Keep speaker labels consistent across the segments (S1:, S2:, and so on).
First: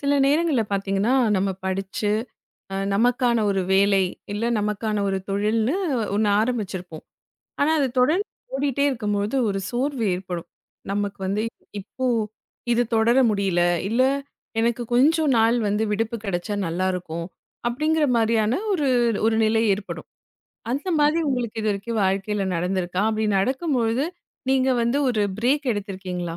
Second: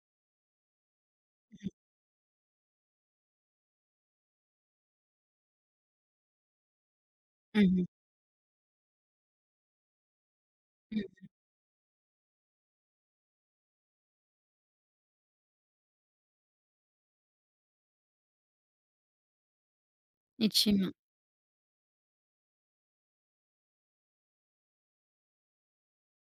S1: சில நேரங்கள்ல பார்த்தீங்கன்னா, நம்ம படிச்சு, நமக்கான ஒரு வேலை, இல்ல நமக்கான ஒரு தொழில்னு ஒண்ணு ஆரம்பிச்சிருப்போம். ஆனா,
S2: ம்ஹ்ம்.
S1: அது தொடர்ந்து ஓடிட்டே இருக்கும்போது ஒரு சோர்வு ஏற்படும். நமக்கு
S2: ம்.
S1: வந்து இப்போ இது தொடர முடியல, இல்ல எனக்கு கொஞ்சம் நாள் வந்து விடுப்பு கிடைச்சா நல்லாருக்கும். அப்படிங்கிற மாரியான ஒரு ஒரு நிலை ஏற்படும்.
S2: நிச்சயமா,
S1: அந்த மாதிரி உங்களுக்கு இதுவரைக்கும் வாழ்க்கையில நடந்திருக்கா? அப்படி நடக்கும்பொழுது, நீங்க வந்து ஒரு பிரேக் எடுத்திருக்கீங்களா?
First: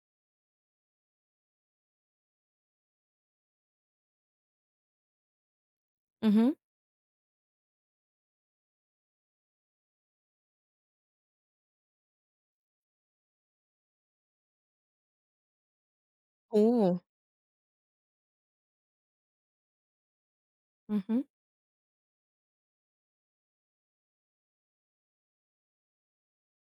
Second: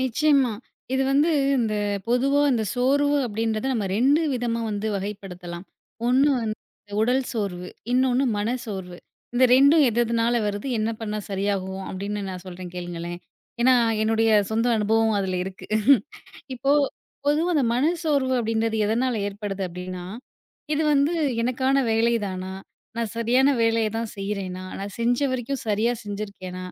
S2: நிச்சயமா. இது வந்து இந்த பொதுவா இந்த சோர்வு அப்படின்றத நம்ம 2 விதமா வந்து வகைப்படுத்தலாம். ஒண்ணு
S1: ம்ஹ்ம்.
S2: வந்து உடல் சோர்வு, இன்னொன்னு மனசோர்வு. இந்த 2ம் எது எதுனால வருது? என்ன பண்ணா சரியாகும்? அப்படின்னு நான் சொல்றேன் கேளுங்களேன். ஏன்னா, என்னுடைய சொந்த அனுபவம் அதுல இருக்கு.
S1: ஓ!
S2: இப்போ பொதுவா அந்த மனசோர்வு அப்படின்றது எதனால ஏற்படுது அப்படின்னா, இது வந்து
S1: ம்ஹ்ம்,
S2: எனக்கான வேலை தானா? நான் சரியான வேலைய தான் செய்றேனா? நான் செஞ்ச வரைக்கும் சரியா செஞ்சிருக்கேனா?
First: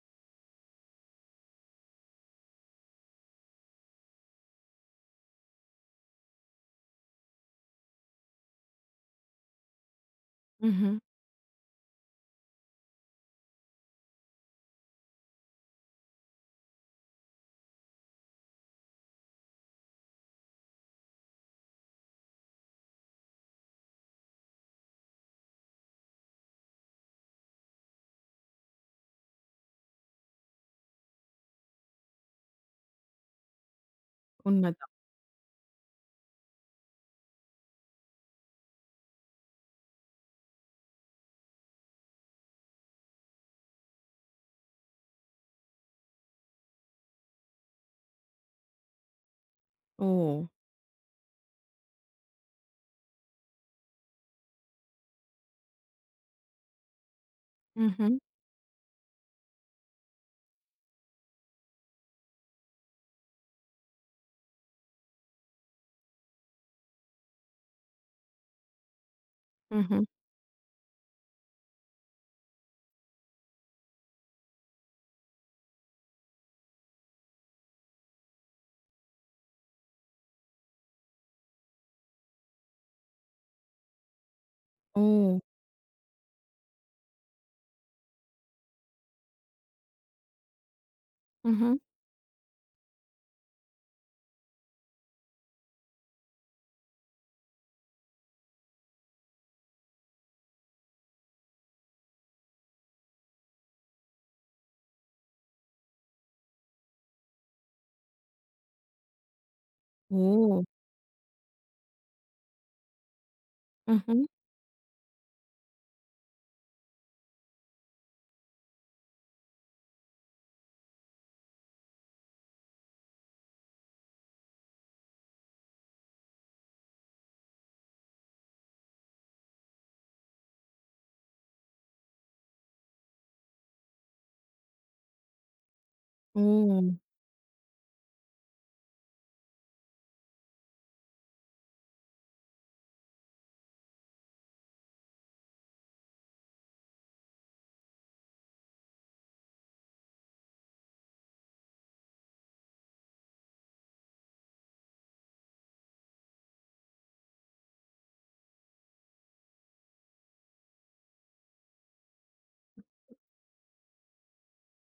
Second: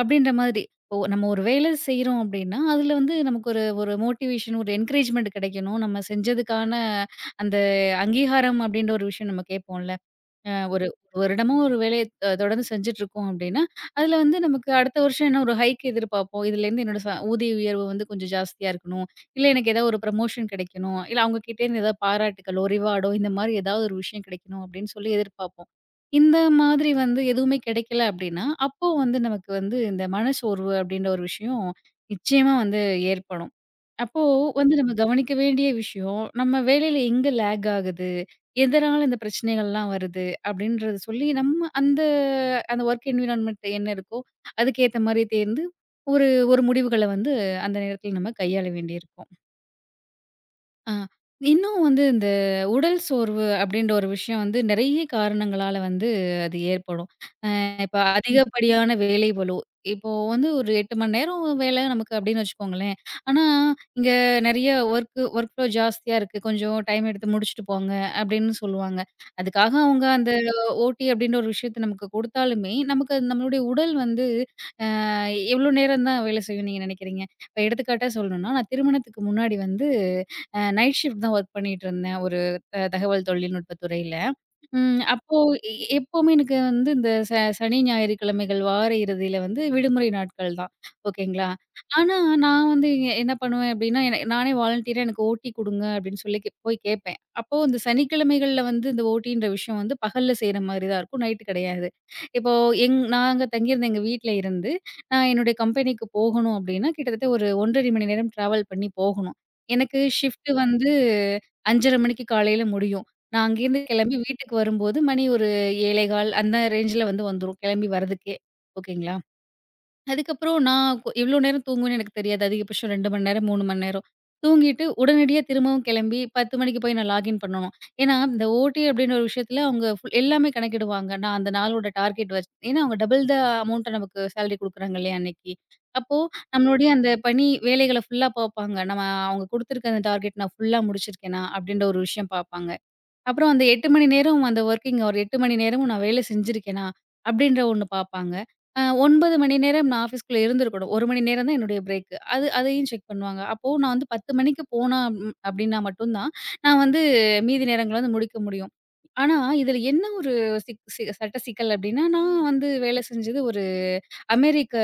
S2: அப்படின்ற மாதிரி. இப்போ நம்ம ஒரு வேலை செய்றோம் அப்டின்னா, அதுல வந்து நமக்கு ஒரு ஒரு மோட்டிவேஷன், ஒரு என்கரேஜ்மென்ட் கிடைக்கணும். நம்ம செஞ்சதுக்கான அந்த அங்கீகாரம் அப்டின்ற ஒரு விஷயம் நம்ம கேட்போம்ல. ஒரு
S1: ம்ஹ்ம்.
S2: ஒரு வருடமும் ஒரு வேலைய தொடர்ந்து செஞ்சுட்டுருக்கோம் அப்டின்னா, அதில வந்து நமக்கு அடுத்த வருஷம் என்ன ஒரு ஹைக் எதிர்பார்ப்போம். இதுலேருந்து என்னோட ஊதிய உயர்வு வந்து கொஞ்சம் ஜாஸ்தியா இருக்கணும். இல்ல எனக்கு ஏதாவது ஒரு ப்ரமோஷன் கிடைக்கணும். இல்ல அவங்ககிட்டேருந்து ஏதாவது பாராட்டுக்களோ, ரிவார்டோ இந்த மாரி ஏதாவது ஒரு விஷயம் கிடைக்கணும் அப்டின்னு சொல்லி எதிர்பார்ப்போம். இந்த மாதிரி வந்து எதுவுமே கிடைக்கல அப்டின்னா, அப்போ வந்து நமக்கு வந்து இந்த மனச்சோர்வு அப்டின்ற ஒரு விஷயம் நிச்சயமா வந்து ஏற்படும். அப்போ வந்து நம்ம
S1: உண்மதான்.
S2: கவனிக்க வேண்டிய விஷயம், நம்ம வேலையில எங்க லேக் ஆகுது? எதனால இந்த பிரச்சனைகள்லாம் வருது? அப்படின்றத சொல்லி நம்ம அந்த அந்த வொர்க் என்வைரன்மென்ட் என்ன இருக்கோ, அதுக்கேத்த மாரி தேர்ந்து ஒரு ஒரு முடிவுகள வந்து அந்த நேரத்துல நம்ம கையாள வேண்டியிருக்கும்.
S1: ஓ!
S2: ஆ இன்னும் வந்து இந்த உடல் சோர்வு அப்படின்ற ஒரு விஷயம் வந்து நெறைய காரணங்களால வந்து அது ஏற்படும். இப்ப
S1: ம்ஹ்ம்.
S2: அதிகப்படியான வேலை பளு. இப்போ வந்து ஒரு 8 மணி நேரம் வேலை நமக்கு அப்டின்னு வச்சுக்கோங்களேன். ஆனா, இங்க நெறைய ஒர்க் ஒர்க் ஃப்ளோ ஜாஸ்தியா இருக்கு. கொஞ்சம் டைம் எடுத்து முடிச்சுட்டு போங்க அப்டின்னு சொல்லுவாங்க. அதுக்காக
S1: Мгм.
S2: அவங்க அந்த ஓடி அப்டின்ற ஒரு விஷயத்த நமக்கு குடுத்தாலுமே, நமக்கு அது நம்மளுடைய உடல் வந்து அ எவ்ளோ நேரம் தான் வேலை செய்யும்னு நீங்க நெனைக்கிறீங்க? இப்ப எடுத்துக்காட்டா சொல்லணும்னா, நான் திருமணத்துக்கு முன்னாடி வந்து நைட் ஷிஃப்ட் தான் ஒர்க் பண்ணிட்டு இருந்தேன். ஒரு தகவல் தொழில்நுட்பத் துறையில. ம்.
S1: ஓ!
S2: அப்போ எ எப்பவுமே எனக்கு வந்து இந்த சனி, ஞாயிறு கிழமைகள் வார இறுதியில வந்து விடுமுறை நாட்கள் தான். ஓகேங்களா?
S1: ம்ஹ்ம்.
S2: ஆனா நான் வந்து என்ன பண்ணுவேன் அப்டின்னா, நானே வாலண்டியரா எனக்கு ஓட்டி குடுங்க அப்டின்னு சொல்லி போய் கேட்பேன். அப்போ இந்த சனிக்கிழமைகள்ல வந்து இந்த ஓட்டின்ற விஷயம் வந்து பகல்ல செய்ற மாரி தான் இருக்கும். நைட்டு கிடையாது. இப்போ நாங்க தங்கியிருந்த எங்க வீட்ல இருந்து, நான் என்னுடைய கம்பெனிக்கு போகணும் அப்டின்னா, கிட்டத்தட்ட ஒரு 1 1/2 மணி நேரம் டிராவல் பண்ணி போகணும். எனக்கு ஷிஃப்ட்
S1: ஓ!
S2: வந்து 5:30 மணிக்கு காலையில முடியும். நான் அங்கேருந்து கிளம்பி
S1: ம்ஹ்ம்.
S2: வீட்டுக்கு வரும்போது மணி ஒரு 7:15 அந்த ரேஞ்சில வந்து வந்துரும். கிளம்பி வரதுக்கே. ஓகேங்களா. அதுக்கப்புறம் நான் எவ்வளோ நேரம் தூங்குவேன்னு எனக்கு தெரியாது. அதிகபட்சம் 2 மணி நேரம், 3 மணி நேரம். தூங்கிட்டு உடனடியா திரும்பவும் கிளம்பி 10 மணிக்கு போய் நான் லாகின் பண்ணணும். ஏன்னா, இந்த ஓடி அப்டின்ற ஒரு விஷயத்துல அவங்க ஃபுல் எல்லாமே கணக்கிடுவாங்க. நான் அந்த நாளோட டார்கெட் ஏன்னா அவங்க டபுள் அமௌண்ட்ட நமக்கு சேலரி குடுக்குறாங்க இல்லையா அன்னைக்கு. அப்போ
S1: ஓ!
S2: நம்மளுடைய அந்த பணி வேலைகள ஃபுல்லா பாப்பாங்க. நம்ம அவங்க குடுத்துருக்க அந்த டார்கெட் நான் ஃபுல்லா முடிச்சிருக்கேனா? அப்டின்ற ஒரு விஷயம் பாப்பாங்க. அப்புறம் அந்த 8 மணி நேரம் அந்த வொர்க்கிங் ஹவர் 8 மணி நேரமும் நான் வேலை செஞ்சிருக்கேனா? அப்படின்ற ஒண்ணு பார்ப்பாங்க. 9 மணி நேரம் நான் ஆஃபீஸ்க்குள்ள இருந்திருக்கணும். 1 மணி நேரம் தான் என்னுடைய பிரேக். அதையும் செக் பண்ணுவாங்க. அப்போ நான் வந்து 10 மணிக்கு போனா ம் அப்படின்னா மட்டும் தான், நான் வந்து மீதி நேரங்கள வந்து முடிக்க முடியும். ஆனா, இதுல என்ன ஒரு சிக் சி சட்ட சிக்கல் அப்படின்னா, நான் வந்து வேலை செஞ்சது ஒரு அமெரிக்க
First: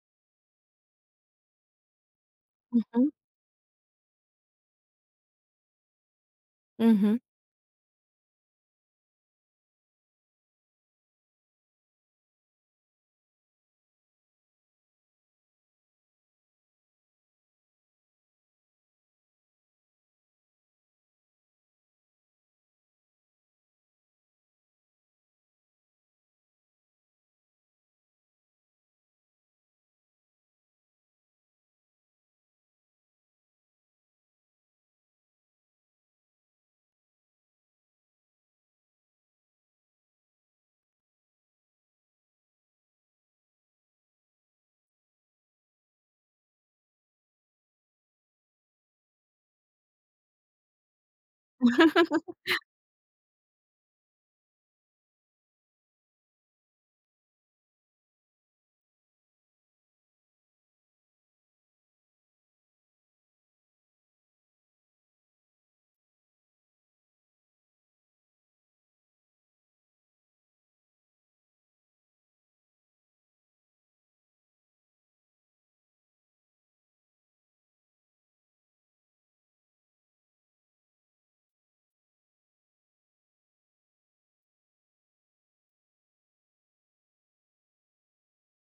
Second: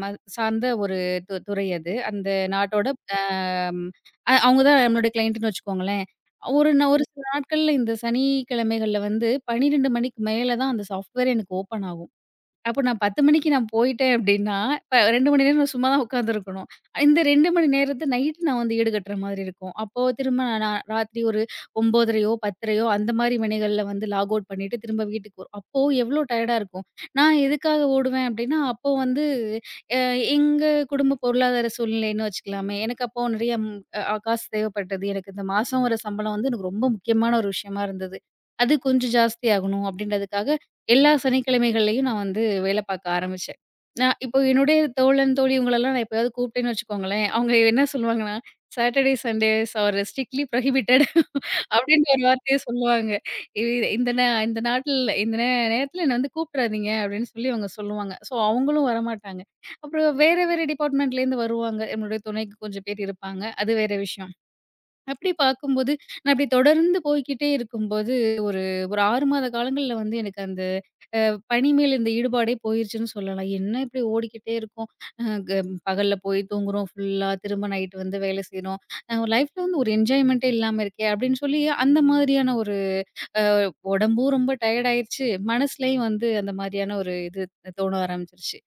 S2: ம சார்ந்த ஒரு துறை அது. அந்த நாட்டோட
S1: ம்ஹ்ம்.
S2: ம், அவங்க தான் நம்மளுடைய கிளையண்ட்டுன்னு வச்சுக்கோங்களேன். ஒரு
S1: ம்ஹ்ம்.
S2: சில நாட்கள்ல இந்த சனிக்கிழமைகள்ல வந்து 12 மணிக்கு மேல தான் அந்த சாஃப்ட்வேர் எனக்கு ஓப்பன் ஆகும். அப்போ நான் 10 மணிக்கு போயிட்டேன் அப்படின்னா, இப்ப 2 மணி நேரம் நான் சும்மா தான் உட்காந்துருக்கணும். இந்த 2 மணி நேரத்த நைட்டு நான் வந்து ஈடுகட்டுற மாதிரி இருக்கும். அப்போ திரும்ப நான் நான் ராத்திரி ஒரு 9:30யோ, 10:30யோ அந்த மாரி மணிகள்ல வந்து லாக் அவுட் பண்ணிட்டு திரும்ப வீட்டுக்கு வரும். அப்போ எவ்வளோ டயர்டா இருக்கும். நான் எதுக்காக ஓடுவேன் அப்படின்னா, அப்போ வந்து அ எங்க குடும்ப பொருளாதார சூழ்நிலைன்னு வச்சுக்கலாமே. எனக்கு அப்போ நிறைய ம் அ காசு தேவைப்பட்டது. எனக்கு இந்த மாசம் வர சம்பளம் வந்து எனக்கு ரொம்ப முக்கியமான ஒரு விஷயமா இருந்தது. அது கொஞ்சம் ஜாஸ்தி ஆகணும் அப்படின்றதுக்காக எல்லா சனிக்கிழமைகள்லயும் நான் வந்து வேலை பார்க்க ஆரம்பிச்சேன். நான் இப்போ என்னுடைய தோழன், தோழி இவங்களெல்லாம் நான் எப்பயாவது கூப்பிட்டேன்னு வச்சுக்கோங்களேன், அவங்க என்ன சொல்லுவாங்கன்னா, "Saturday, Sundays are strictly prohibited" அப்டின்ற ஒரு வார்த்தைய சொல்லுவாங்க. "இது இந்த இந்த நாட்ல இந்த நேரத்துல என்ன வந்து கூப்பிட்றாதீங்க" அப்டின்னு சொல்லி அவங்க சொல்லுவாங்க. ஸோ, அவங்களும் வரமாட்டாங்க. அப்புறம் வேற, வேற டிபார்ட்மெண்ட்லேருந்து வருவாங்க. என்னுடைய துணைக்கு கொஞ்சம் பேர் இருப்பாங்க. அது வேற விஷயம். அப்டி பார்க்கும்போது, நான் அப்டி தொடர்ந்து போய்க்கிட்டே இருக்கும்போது, ஒரு ஒரு 6 மாத காலங்கள்ல வந்து எனக்கு அந்த பணி மேல் இருந்த ஈடுபாடே போயிருச்சுன்னு சொல்லலாம். என்ன இப்படி ஓடிக்கிட்டே இருக்கோம். அ க பகல்ல போய் தூங்குறோம் ஃபுல்லா, திரும்ப நைட் வந்து வேலை செய்றோம். லைஃப்ல வந்து ஒரு என்ஜாய்மென்ட்டே இல்லாம இருக்கே! அப்படின்னு சொல்லி அந்த மாதிரியான ஒரு உடம்பும் ரொம்ப டயர்ட் ஆயிருச்சு. மனசுலயும் வந்து அந்த மாதிரியான ஒரு இது தோண ஆரம்பிச்சுருச்சு.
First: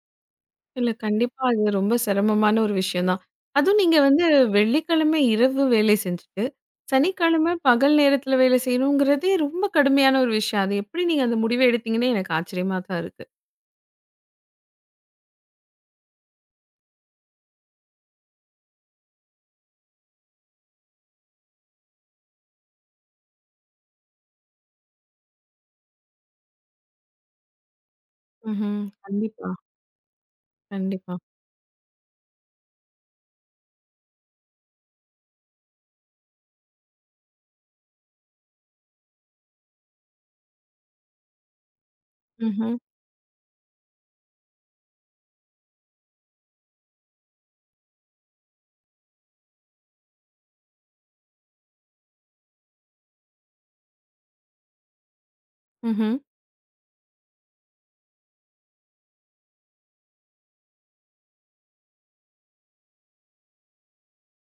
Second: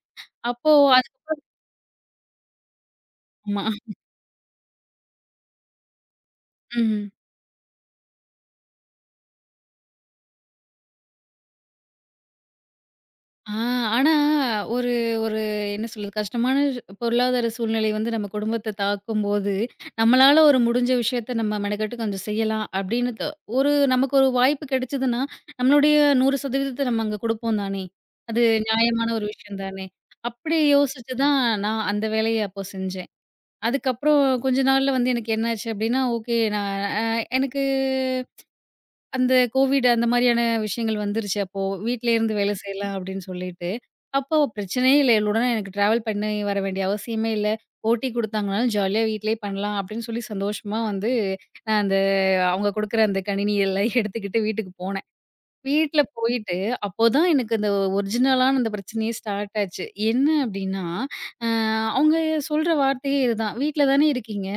S2: அப்போ
S1: இல்ல
S2: அது
S1: கண்டிப்பா அது ரொம்ப சிரமமான ஒரு விஷயம் தான்.
S2: ஆமா.
S1: அதுவும் நீங்க வந்து வெள்ளிக்கிழமை இரவு வேலை செஞ்சுட்டு,
S2: ம்.
S1: சனிக்கிழமை பகல் நேரத்தில வேலை செய்யணுங்கிறதே ரொம்ப கடுமையான ஒரு விஷயம். அது எப்படி நீங்க அந்த முடிவ எடுத்தீங்கன்னு எனக்கு ஆச்சரியமா தான் இருக்கு.
S2: ஆ, ஆனா ஒரு ஒரு என்ன சொல்றது? கஷ்டமான பொருளாதார சூழ்நிலை வந்து நம்ம குடும்பத்த தாக்கும்போது, நம்மளால ஒரு முடிஞ்ச விஷயத்த நம்ம மெனக்கெட்டு கொஞ்சம் செய்யலாம் அப்படின்னு ஒரு நமக்கு ஒரு வாய்ப்பு கிடைச்சதுன்னா, நம்மளுடைய 100% நம்ம அங்க குடுப்போம் தானே! அது
S1: ம்ஹ்ம்.
S2: நியாயமான ஒரு
S1: கண்டிப்பா,
S2: விஷயம் தானே! அப்படி யோசிச்சு
S1: கண்டிப்பா.
S2: தான் நான் அந்த வேலைய அப்போ செஞ்சேன். அதுக்கப்புறம் கொஞ்ச நாள்ல வந்து எனக்கு என்னாச்சு அப்படின்னா, ஓகே நான் அ எனக்கு அந்த கோவிட் அந்த மாரியான விஷயங்கள் வந்துருச்சு. அப்போ வீட்லயே இருந்து வேலை
S1: ம்ஹ்ம்.
S2: செய்யலாம் அப்படின்னு சொல்லிட்டு, அப்போ பிரச்சனையே இல்ல. இவளுடன் எனக்கு ட்ராவல் பண்ணி வர வேண்டிய அவசியமே இல்ல. ஓடி குடுத்தாங்கனாலும் ஜாலியா வீட்லயே பண்ணலாம் அப்படின்னு சொல்லி சந்தோஷமா வந்து நான் அவங்க குடுக்குற அந்த கணினி எல்லாம் எடுத்துக்கிட்டு வீட்டுக்கு போனேன். வீட்ல
S1: ம்ஹ்ம்.
S2: போயிட்டு அப்போதான் எனக்கு அந்த ஒரிஜினலான அந்த பிரச்சனையே ஸ்டார்ட் ஆச்சு. என்ன அப்படின்னா, அ அவங்க சொல்ற வார்த்தையே இதுதான். "வீட்ல தானே இருக்கீங்க?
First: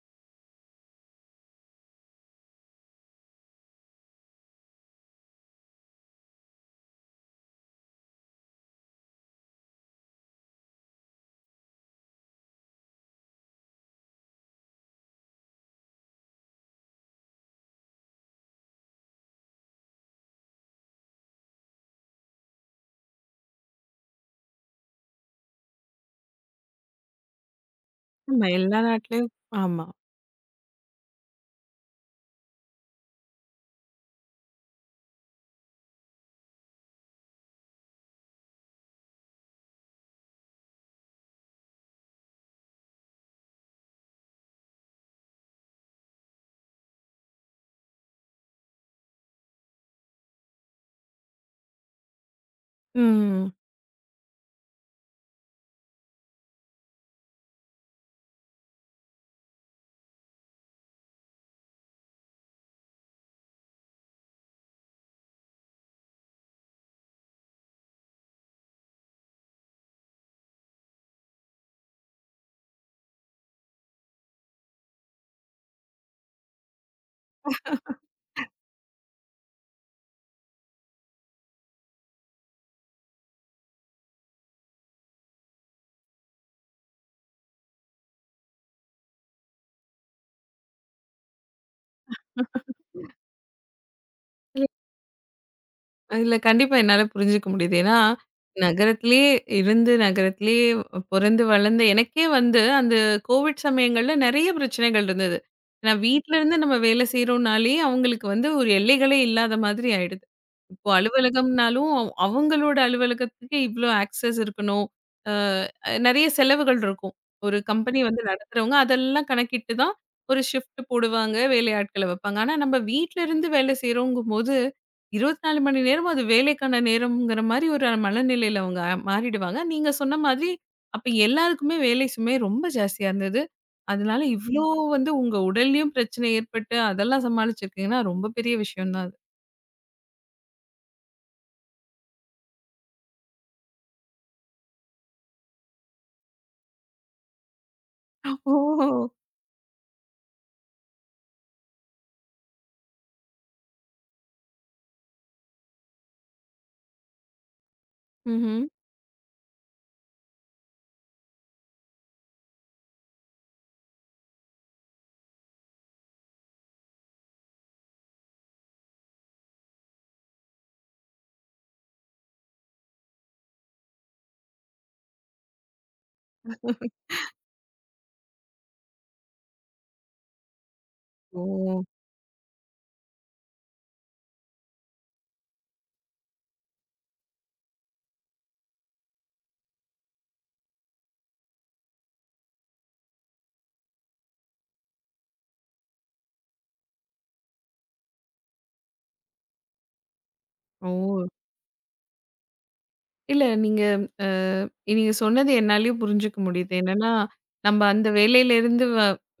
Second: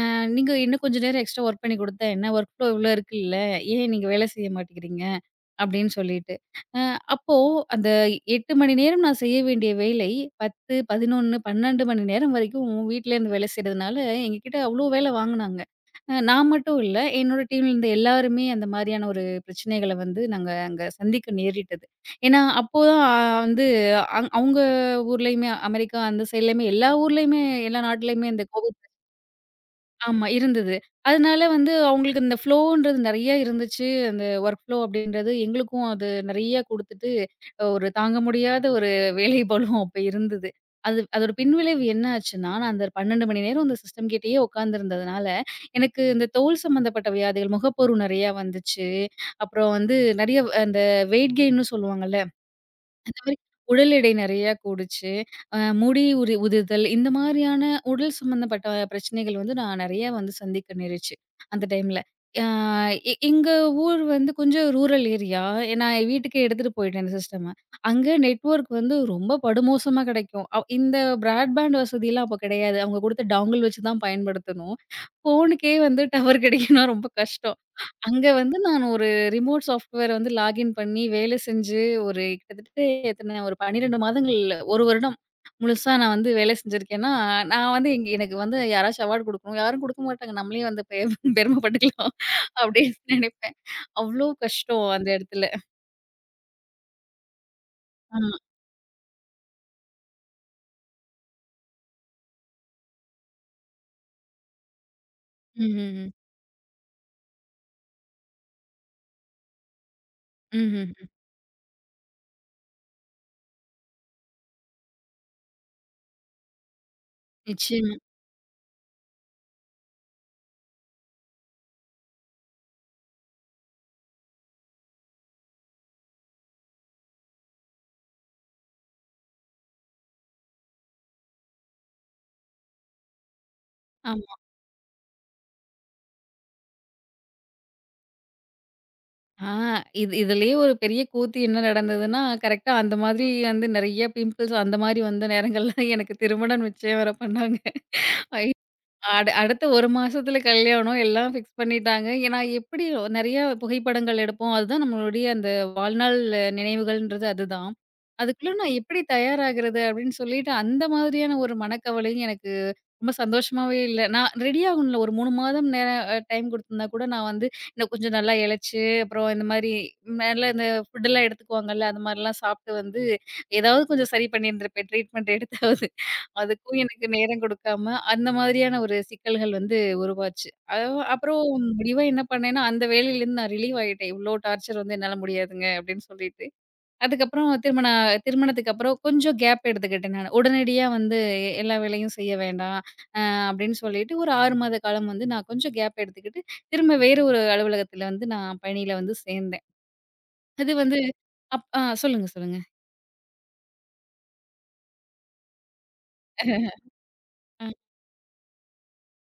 S2: நீங்க இன்னும் கொஞ்சம் நேரம் எக்ஸ்ட்ரா ஒர்க் பண்ணி குடுத்தா என்ன? வொர்க் ஃப்ளோ இவ்ளோ இருக்குல்ல. ஏன் நீங்க வேலை செய்ய மாட்டேங்கிறீங்க?" அப்படின்னு சொல்லிட்டு. அ அப்போ அந்த 8 மணி நேரம் நான் செய்ய வேண்டிய வேலை 10, 11, 12 மணி நேரம் வரைக்கும் வீட்லேருந்து வேலை செய்றதுனால, எங்ககிட்ட அவ்ளோ வேலை வாங்குனாங்க. நான் மட்டும் இல்ல, என்னோட டீம்ல இருந்த எல்லாருமே அந்த மாரியான ஒரு பிரச்சனைகள வந்து நாங்க அங்க சந்திக்க நேரிட்டது. ஏன்னா, அப்போதான் அ வந்து அங் அவங்க ஊர்லயுமே, அமெரிக்கா அந்த சைட்லயுமே எல்லா ஊர்லயுமே எல்லா நாட்டுலயுமே இந்த
S1: ஆமா எல்லா நாட்லயும் ஆமா.
S2: ஆமா, இருந்தது. அதனால வந்து அவங்களுக்கு இந்த ஃப்ளோன்றது நெறைய இருந்துச்சு. அந்த வொர்க் ஃப்ளோ அப்படின்றது எங்களுக்கும் அது நெறைய குடுத்துட்டு, ஒரு தாங்க முடியாத ஒரு வேலைப்பளு அப்ப இருந்தது. அது அதோட பின்விளைவு என்ன ஆச்சுன்னா, நான் அந்த 12 மணி நேரம் அந்த சிஸ்டம் கிட்டயே உட்கார்ந்திருந்ததுனால, எனக்கு இந்த தோல் சம்மந்தப்பட்ட வியாதிகள், முகப்பரு நெறையா வந்துச்சு. அப்புறம் வந்து நெறைய அந்த வெயிட் கெயின்னு சொல்லுவாங்கல்ல. அந்த மாரி
S1: ம்.
S2: உடல் எடை நெறையா கூடுச்சு. முடி உதிர்தல் இந்த மாரியான உடல் சம்மந்தப்பட்ட பிரச்சனைகள் வந்து நான் நெறையா வந்து சந்திக்க நேரிச்சு, அந்த டைம்ல. ஆ எ எங்க ஊர் வந்து கொஞ்சம் ரூரல் ஏரியா. நான் என் வீட்டுக்கே எடுத்துட்டு போயிட்டேன் இந்த சிஸ்டம. அங்க நெட்வொர்க் வந்து ரொம்ப படுமோசமா கெடைக்கும். இந்த பிராட்பேண்ட் வசதிலாம் அப்போ கெடையாது. அவங்க குடுத்த டாங்கிள் வச்சு தான் பயன்படுத்தணும். ஃபோனுக்கே வந்து டவர் கெடைக்கணும்னா ரொம்ப கஷ்டம். அங்க வந்து நான் ஒரு ரிமோட் சாஃப்ட்வேர் வந்து லாகின் பண்ணி வேலை செஞ்சு, ஒரு கிட்டத்தட்ட எத்தன ஒரு 12 மாதங்கள் 1 வருடம் முழுசா நான் வந்து வேலை செஞ்சிருக்கேன்னா, நான் வந்து எங்க எனக்கு வந்து யாராச்சும் அவார்ட் குடுக்கணும். யாரும் குடுக்க மாட்டாங்க. நம்மளே வந்து பெருமைப்பட்டுக்கலாம்
S1: இல்ல
S2: அப்படின்னு நெனைப்பேன். அவ்ளோ கஷ்டம் அந்த இடத்துல.
S1: இல்ல கண்டிப்பா என்னால புரிஞ்சுக்க முடியுது. ஏன்னா,
S2: ஆமா.
S1: நகரத்திலேயே இருந்து நகரத்திலேயே பொறந்து வளர்ந்த எனக்கே வந்து அந்த கோவிட் சமயங்கள்ல நெறைய பிரச்சனைகள் இருந்தது. ஏன்னா
S2: ம்ஹ்ம்.
S1: வீட்ல இருந்து நம்ம வேலை செய்றோம்னாலே அவங்களுக்கு வந்து ஒரு எல்லைகளே இல்லாத மாதிரி ஆயிடுது. இப்போ
S2: ம்ஹ்ம்.
S1: அலுவலகம்னாலும் அவங்களோட அலுவலகத்துக்கு இவ்ளோ ஆக்சஸ் இருக்கணும். அ நெறைய செலவுகள் இருக்கும். ஒரு
S2: நிச்சயமா.
S1: கம்பெனி வந்து நடத்துறவங்க அதெல்லாம் கணக்கிட்டு தான் ஒரு ஷிஃப்ட் போடுவாங்க, வேலையாட்கள வைப்பாங்க. ஆனா நம்ம வீட்ல இருந்து வேலை செய்றோங்கும்போது 24 மணி நேரமும் அது வேலைக்கான நேரம்ங்கிற மாரி ஒரு மனநிலையில அவங்க மாறிடுவாங்க. நீங்க சொன்ன மாதிரி, அப்ப எல்லாருக்குமே வேலை சுமை ரொம்ப ஜாஸ்தியா இருந்தது. அதனால
S2: ஆமா.
S1: இவ்ளோ வந்து உங்க உடல்லயும் பிரச்சனை ஏற்பட்டு, அதெல்லாம் சமாளிச்சிருக்கீங்கன்னா, ரொம்ப பெரிய விஷயம் தான் அது.
S2: ஆ இது இதுலயே ஒரு பெரிய கூத்து என்ன நடந்ததுன்னா, கரெக்ட்டா அந்த மாதிரி வந்து நெறைய பிம்பிள்ஸ் அந்த மாரி வந்த நேரங்கள்ல எனக்கு திருமணம் நிச்சயம் வேற பண்ணாங்க.
S1: ஓ!
S2: அடுத்த 1 மாசத்துல கல்யாணம் எல்லாம் ஃபிக்ஸ் பண்ணிட்டாங்க. ஏன்னா எப்படி நெறைய புகைப்படங்கள் எடுப்போம். அதுதான் நம்மளுடைய அந்த வாழ்நாள் நினைவுகள்ன்றது அதுதான். அதுக்குள்ள
S1: ம்ஹ்ம்.
S2: நான் எப்படி தயாராகிறது அப்படின்னு சொல்லிட்டு அந்த மாதிரியான ஒரு மனக்கவலையும் எனக்கு ரொம்ப சந்தோஷமாவே இல்ல. நான் ரெடி ஆகணும்ல ஒரு 3 மாதம் நேரம் டைம் குடுத்திருந்தா கூட நான் வந்து இன்னும் கொஞ்சம் நல்லா இளைச்சு, அப்புறம் இந்த மாரி மேல இந்த ஃபுட்டெல்லாம் எடுத்துக்குவாங்கல்ல, அந்த மாரிலாம் சாப்ட்டு வந்து ஏதாவது கொஞ்சம் சரி பண்ணியிருந்திருப்பேன். ட்ரீட்மெண்ட் எடுத்தாவது. அதுக்கும் எனக்கு நேரம் குடுக்காம, அந்த மாதிரியான ஒரு சிக்கல்கள் வந்து உருவாச்சு. அ அப்புறம்
S1: ஓ!
S2: முடிவா என்ன பண்ணேன்னா, அந்த வேலையிலேருந்து நான் ரிலீவ் ஆயிட்டேன். இவ்ளோ டார்ச்சர் வந்து என்னால முடியாதுங்க அப்படின்னு சொல்லிட்டு. அதுக்கப்புறம் திருமணத்துக்கு அப்புறம் கொஞ்சம் கேப் எடுத்துக்கிட்டேன் நானு. உடனடியா வந்து எல்லா வேலையும் செய்ய வேண்டாம். அப்படின்னு சொல்லிட்டு ஒரு 6 மாத காலம் வந்து நான் கொஞ்சம் கேப் எடுத்துக்கிட்டு, திரும்ப வேறு ஒரு அலுவலகத்தில வந்து நான் பணியில வந்து சேர்ந்தேன். அது வந்து
S1: ஓ!
S2: அப் ஆ சொல்லுங்க, சொல்லுங்க.
S1: இல்ல நீங்க அ நீங்க சொன்னது என்னாலயும் புரிஞ்சுக்க முடியுது. என்னன்னா,
S2: அ
S1: நம்ம அந்த வேலையிலேருந்து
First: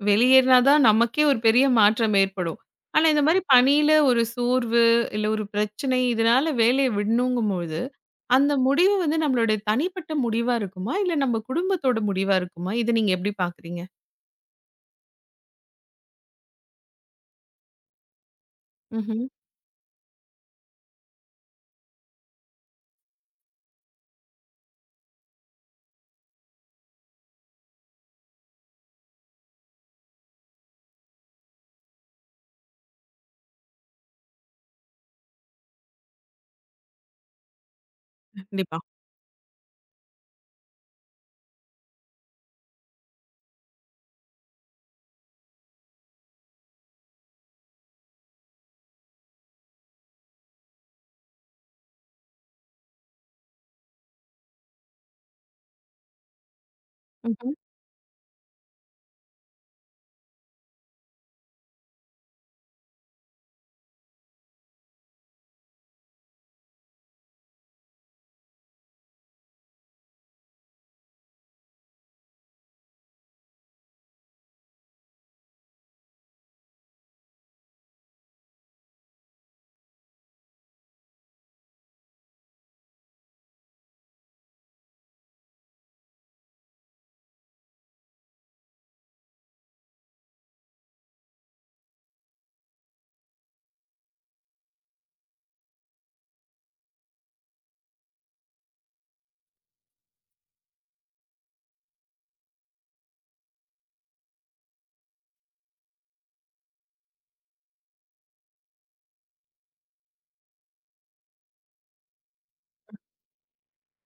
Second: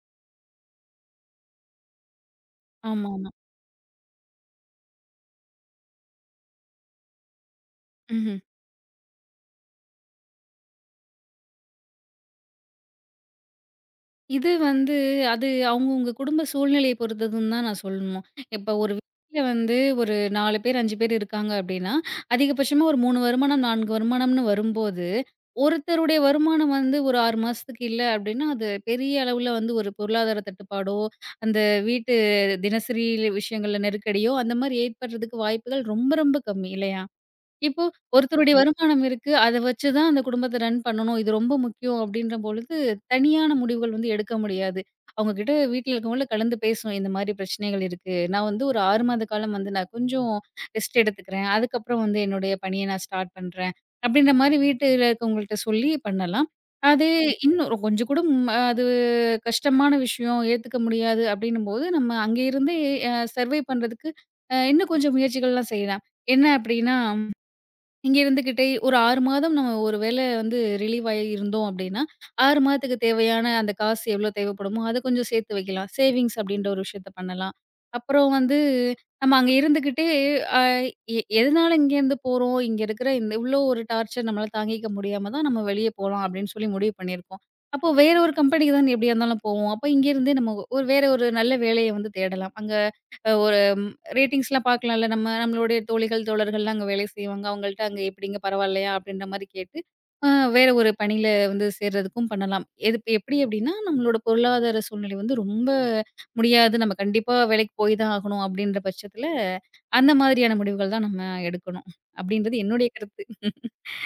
S1: வெளியேறினா தான் நமக்கே ஒரு பெரிய மாற்றம் ஏற்படும். ஆனா இந்த
S2: ஆமாமா.
S1: மாரி பணியில ஒரு சோர்வு, இல்ல ஒரு பிரச்சனை இதனால வேலைய விடணுங்கும்பொழுது,
S2: ம்ஹ்ம்.
S1: அந்த முடிவு வந்து நம்மளுடைய தனிப்பட்ட முடிவா இருக்குமா? இல்ல நம்ம குடும்பத்தோட முடிவா இருக்குமா? இத நீங்க எப்படி பார்க்குறீங்க?
S2: இது வந்து அது அவங்கவங்க குடும்ப சூழ்நிலைய பொறுத்ததுன்னு தான் நான் சொல்லணும். இப்ப ஒரு
S1: ம்ஹ்ம்.
S2: வீட்ல வந்து ஒரு 4 பேர், 5 பேர் இருக்காங்க அப்டின்னா, அதிகபட்சமா ஒரு 3 வருமானம், 4 வருமானம்னு வரும்போது, ஒருத்தருடைய வருமானம் வந்து ஒரு 6 மாசத்துக்கு இல்ல அப்டின்னா, அது பெரிய அளவுல வந்து ஒரு பொருளாதார தட்டுப்பாடோ, அந்த வீட்டு தினசரி விஷயங்கள்ல நெருக்கடியோ அந்த மாரி ஏற்படுறதுக்கு வாய்ப்புகள் ரொம்ப ரொம்ப கம்மி இல்லையா? இப்போ ஒருத்தருடைய ம்.
S1: கண்டிப்பா.
S2: வருமானம் இருக்கு. அத வச்சு தான் அந்த குடும்பத்த ரன் பண்ணணும். இது ரொம்ப முக்கியம் அப்படின்ற பொழுது, தனியான முடிவுகள் வந்து எடுக்க முடியாது. அவங்க கிட்ட வீட்ல இருக்கவங்கள கலந்து பேசணும். இந்த மாரி பிரச்சனைகள் இருக்கு. நான் வந்து ஒரு 6 மாத காலம் வந்து நான் கொஞ்சம் ரெஸ்ட் எடுத்துக்கிறேன். அதுக்கப்புறம் வந்து என்னுடைய பணிய நான் ஸ்டார்ட் பண்றேன். அப்படின்ற மாரி வீட்டுல இருக்கவங்கள்ட்ட சொல்லி பண்ணலாம். அது
S1: ம்ஹ்ம்.
S2: இன்னும் கொஞ்சம் கூட ம் அது கஷ்டமான விஷயம், ஏத்துக்க முடியாது அப்படின்னும்போது, நம்ம அங்கே இருந்தே சர்வை பண்றதுக்கு இன்னும் கொஞ்சம் முயற்சிகள்லாம் செய்யலாம். என்ன அப்படின்னா இங்க இருந்துகிட்டே ஒரு 6 மாதம் நம்ம ஒரு வேள வந்து ரிலீவ் ஆயி இருந்தோம் அப்டின்னா, 6 மாதத்துக்கு தேவையான அந்த காசு எவ்ளோ தேவைப்படுமோ, அத கொஞ்சம் சேர்த்து வைக்கலாம். சேவிங்ஸ் அப்டின்ற ஒரு விஷயத்த பண்ணலாம். அப்புறம் வந்து நம்ம அங்க இருந்துகிட்டே அ எ எதனால இங்கேருந்து போறோம்? இங்க இருக்கிற இந்த இவ்ளோ ஒரு டார்ச்சர் நம்மளால தாங்கிக்க முடியாம தான் நம்ம வெளிய போலாம் அப்டின்னு சொல்லி முடிவு பண்ணியிருக்கோம். அப்போ வேற ஒரு கம்பெனிக்கு தான் எப்டியா இருந்தாலும் போவோம். அப்ப இங்கேருந்தே நம்ம வேற ஒரு நல்ல வேலைய வந்து தேடலாம். அங்க ரேட்டிங்ஸ்லாம் பார்க்கலாம்ல. நம்ம நம்மளுடைய தோழிகள், தோழர்கள்லாம் அங்க வேலை செய்வாங்க. அவங்கள்ட்ட அங்க எப்படிங்க பரவால்லையா? அப்படின்ற மாரி கேட்டு, அ வேற ஒரு பணியில வந்து சேர்றதுக்கும் பண்ணலாம். எது எப்படி அப்படின்னா, நம்மளோட பொருளாதார சூழ்நிலை வந்து ரொம்ப முடியாது. நம்ம கண்டிப்பா வேலைக்கு போய் தான் ஆகணும் அப்படின்ற பட்சத்துல, அந்த மாதிரியான முடிவுகள் தான் நம்ம எடுக்கணும். அப்படின்றது என்னுடைய கருத்து.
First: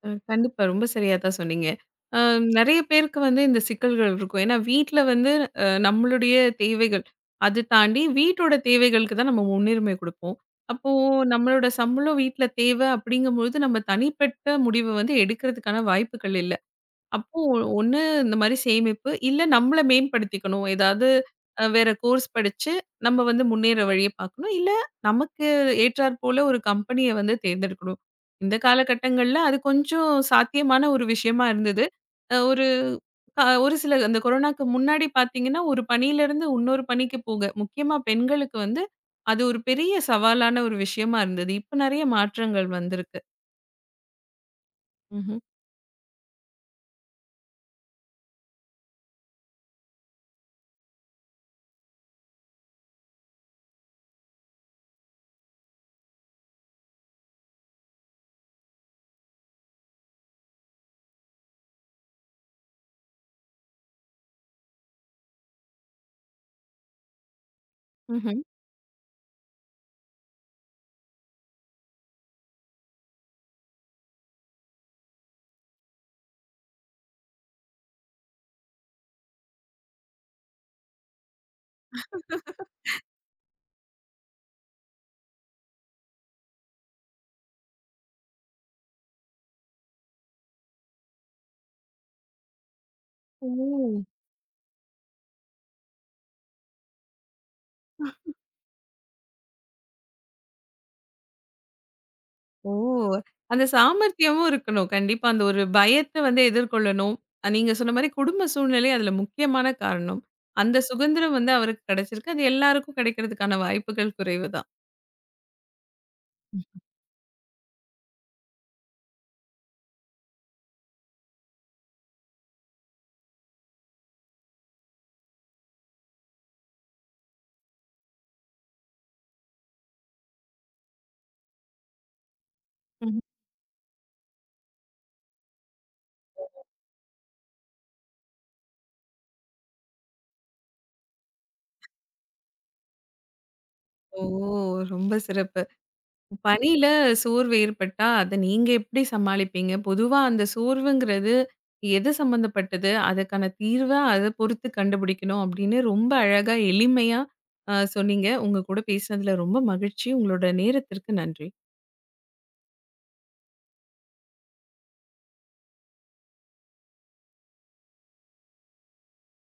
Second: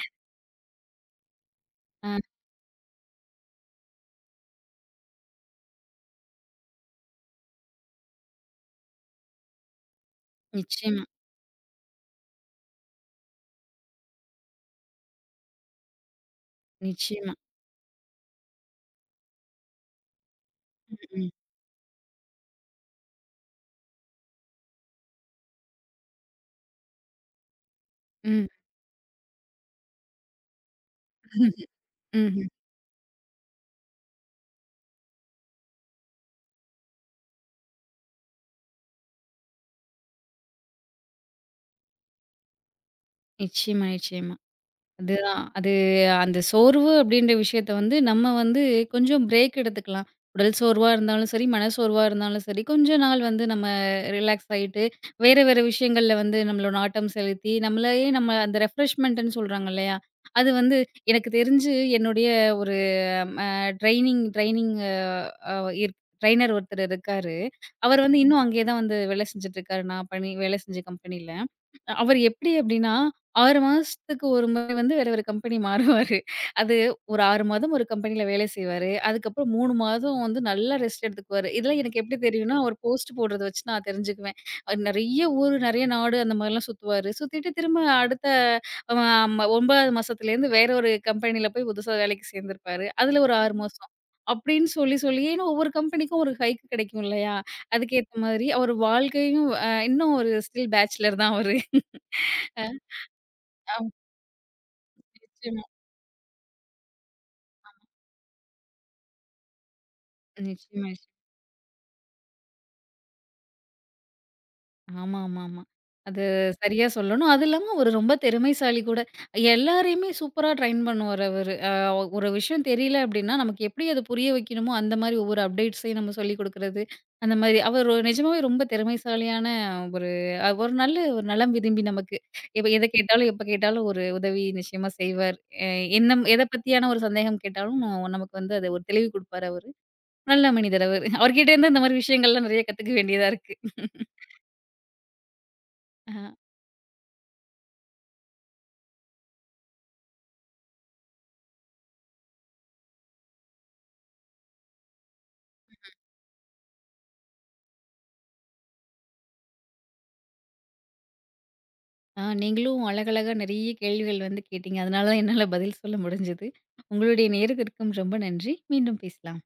S1: கண்டிப்பா. ரொம்ப சரியா தான் சொன்னீங்க.
S2: அ
S1: அ நெறைய பேருக்கு வந்து இந்த சிக்கல்கள் இருக்கும். ஏன்னா வீட்ல வந்து நம்மளுடைய தேவைகள், அது தாண்டி வீட்டோட தேவைகளுக்கு தான் நம்ம முன்னுரிமை குடுப்போம். அப்போ
S2: நிச்சயமா,
S1: நம்மளோட சம்பளம் வீட்ல தேவை அப்படிங்கும்பொழுது, நம்ம தனிப்பட்ட முடிவு வந்து எடுக்கிறதுக்கான வாய்ப்புகள் இல்ல.
S2: நிச்சயமா.
S1: அப்போ ஒண்ணு இந்த மாரி சேமிப்பு, இல்ல நம்மள மேம்படுத்திக்கணும். ஏதாவது
S2: ம்,
S1: வேற கோர்ஸ் படிச்சு, நம்ம வந்து முன்னேற வழிய பார்க்கணும். இல்ல நமக்கு ஏற்றாற்போல ஒரு கம்பெனிய வந்து தேர்ந்தெடுக்கணும்.
S2: ம்.
S1: இந்த காலகட்டங்கள்ல அது கொஞ்சம் சாத்தியமான ஒரு விஷயமா
S2: ம்.
S1: இருந்தது. அ
S2: ம்ஹ்ம்.
S1: ஒரு க ஒரு சில அந்த கொரோனாக்கு முன்னாடி பார்த்தீங்கன்னா, ஒரு பணியிலருந்து இன்னொரு பணிக்கு போக, முக்கியமா பெண்களுக்கு வந்து அது ஒரு பெரிய சவாலான ஒரு விஷயமா இருந்தது. இப்ப நெறைய மாற்றங்கள் வந்திருக்கு.
S2: நிச்சயமா, நிச்சயமா.
S1: ம்ஹ்ம்.
S2: அதுதான். அது அந்த சோர்வு அப்படின்ற விஷயத்த வந்து நம்ம வந்து கொஞ்சம் பிரேக் எடுத்துக்கலாம். உடல் சோர்வா இருந்தாலும் சரி, மனசோர்வா இருந்தாலும் சரி, கொஞ்ச நாள் வந்து நம்ம ரிலாக்ஸ் ஆயிட்டு, வேற வேற விஷயங்கள்ல வந்து நம்மளோட நாட்டம் செலுத்தி, நம்மளையே நம்ம அந்த ரெஃப்ரெஷ்மென்ட்ன்னு சொல்றாங்க இல்லையா? அது வந்து எனக்கு தெரிஞ்சு என்னுடைய ஒரு அ ட்ரெய்னிங் ட்ரெய்னிங் அ இர் ட்ரெய்னர் ஒருத்தர் இருக்காரு. அவர் வந்து இன்னும்
S1: ம்ஹ்ம்.
S2: அங்கேயே தான் வந்து வேலை செஞ்சுட்டு இருக்காரு. நான் பணி வேலை செஞ்ச கம்பெனில. அவரு எப்டி அப்டின்னா, 6 மாசத்துக்கு ஒரு முறை வந்து வேற ஒரு கம்பெனி மாறுவாரு. அது ஒரு 6 மாதம் ஒரு கம்பெனில வேலை செய்வாரு. அதுக்கப்புறம் 3 மாதம் வந்து நல்லா ரெஸ்ட் எடுத்துக்குவாரு. இதெல்லாம் எனக்கு எப்டி தெரியும்னா, அவர் போஸ்ட் போடுறத வச்சு நான் தெரிஞ்சுக்குவேன். அவர் நெறைய ஊரு, நெறைய நாடு அந்த மாரிலாம் சுத்துவாரு. சுத்திட்டு திரும்ப அடுத்த அ ம 9வது மாசத்துலேருந்து வேற ஒரு கம்பெனில போய் புதுசா வேலைக்கு சேர்ந்திருப்பாரு. அதுல ஒரு 6 மாசம்.
S1: ஓ!
S2: அப்டின்னு சொல்லி சொல்லியே ஏன்னா ஒவ்வொரு கம்பெனிக்கும் ஒரு ஹைக் கிடைக்கும் இல்லையா? அதுக்கேத்த மாதிரி அவர் வாழ்க்கையும் இன்னும் ஒரு ஸ்டில் பேச்சுலர் தான் அவரு. அ
S1: ஓ! அந்த
S2: ஆமா.
S1: சாமர்த்தியமும் இருக்கணும். கண்டிப்பா அந்த
S2: நிச்சயமா.
S1: ஒரு பயத்த வந்து எதிர்கொள்ளணும். நீங்க சொன்ன மாரி குடும்ப சூழ்நிலை அதுல முக்கியமான காரணம். அந்த
S2: நிச்சயமா, நிச்சயமா.
S1: சுதந்திரம் வந்து அவருக்கு கிடைச்சிருக்கு. அது எல்லாருக்கும் கிடைக்கிறதுக்கான வாய்ப்புகள் குறைவு தான்.
S2: ஆமா, ஆமா, ஆமா. அது சரியா சொல்லணும். அது இல்லாம அவரு ரொம்ப திறமைசாலி கூட. எல்லாரையுமே சூப்பரா ட்ரெயின் பண்ணுவாரு அவரு. ஒரு விஷயம் தெரியல அப்டின்னா, நமக்கு எப்படி அத புரிய வைக்கணுமோ, அந்த மாரி ஒவ்வொரு அப்டேட்ஸையும் நம்ம சொல்லிக் குடுக்குறது. அந்த மாரி அவர் ஒரு நிஜமாவே ரொம்ப திறமைசாலியான ஒரு ஒரு நல்ல ஒரு நலம் விரும்பி நமக்கு. இப்ப எத
S1: ம்.
S2: கேட்டாலும், எப்ப கேட்டாலும் ஒரு உதவி நிச்சயமா செய்வார். அ என்ன எத பத்தியான ஒரு சந்தேகம் கேட்டாலும் நமக்கு வந்து அத ஒரு தெளிவு குடுப்பாரு அவரு. நல்ல மனிதர் அவரு. அவர்கிட்ட இருந்து இந்த மாரி விஷயங்கள்லாம் நெறைய கத்துக்க வேண்டியதா இருக்கு.
S1: ஓ! ரொம்ப சிறப்பு.
S2: ஆ,
S1: பணியில சோர்வு ஏற்பட்டா, அத நீங்க எப்படி சமாளிப்பீங்க? பொதுவா அந்த சோர்வுங்கிறது எது சம்மந்தப்பட்டது? அதுக்கான தீர்வ அத பொறுத்து கண்டுபிடிக்கணும் அப்படின்னு ரொம்ப அழகா எளிமையா சொன்னீங்க. உங்க கூட பேசினதுல ரொம்ப மகிழ்ச்சி. உங்களோட நேரத்திற்கு நன்றி.
S2: ஆ நீங்களும் அழகழகா நெறைய கேள்விகள் வந்து கேட்டீங்க. அதனால தான் என்னால பதில் சொல்ல முடிஞ்சது. உங்களுடைய நேரத்திற்கும் ரொம்ப நன்றி. மீண்டும் பேசலாம்.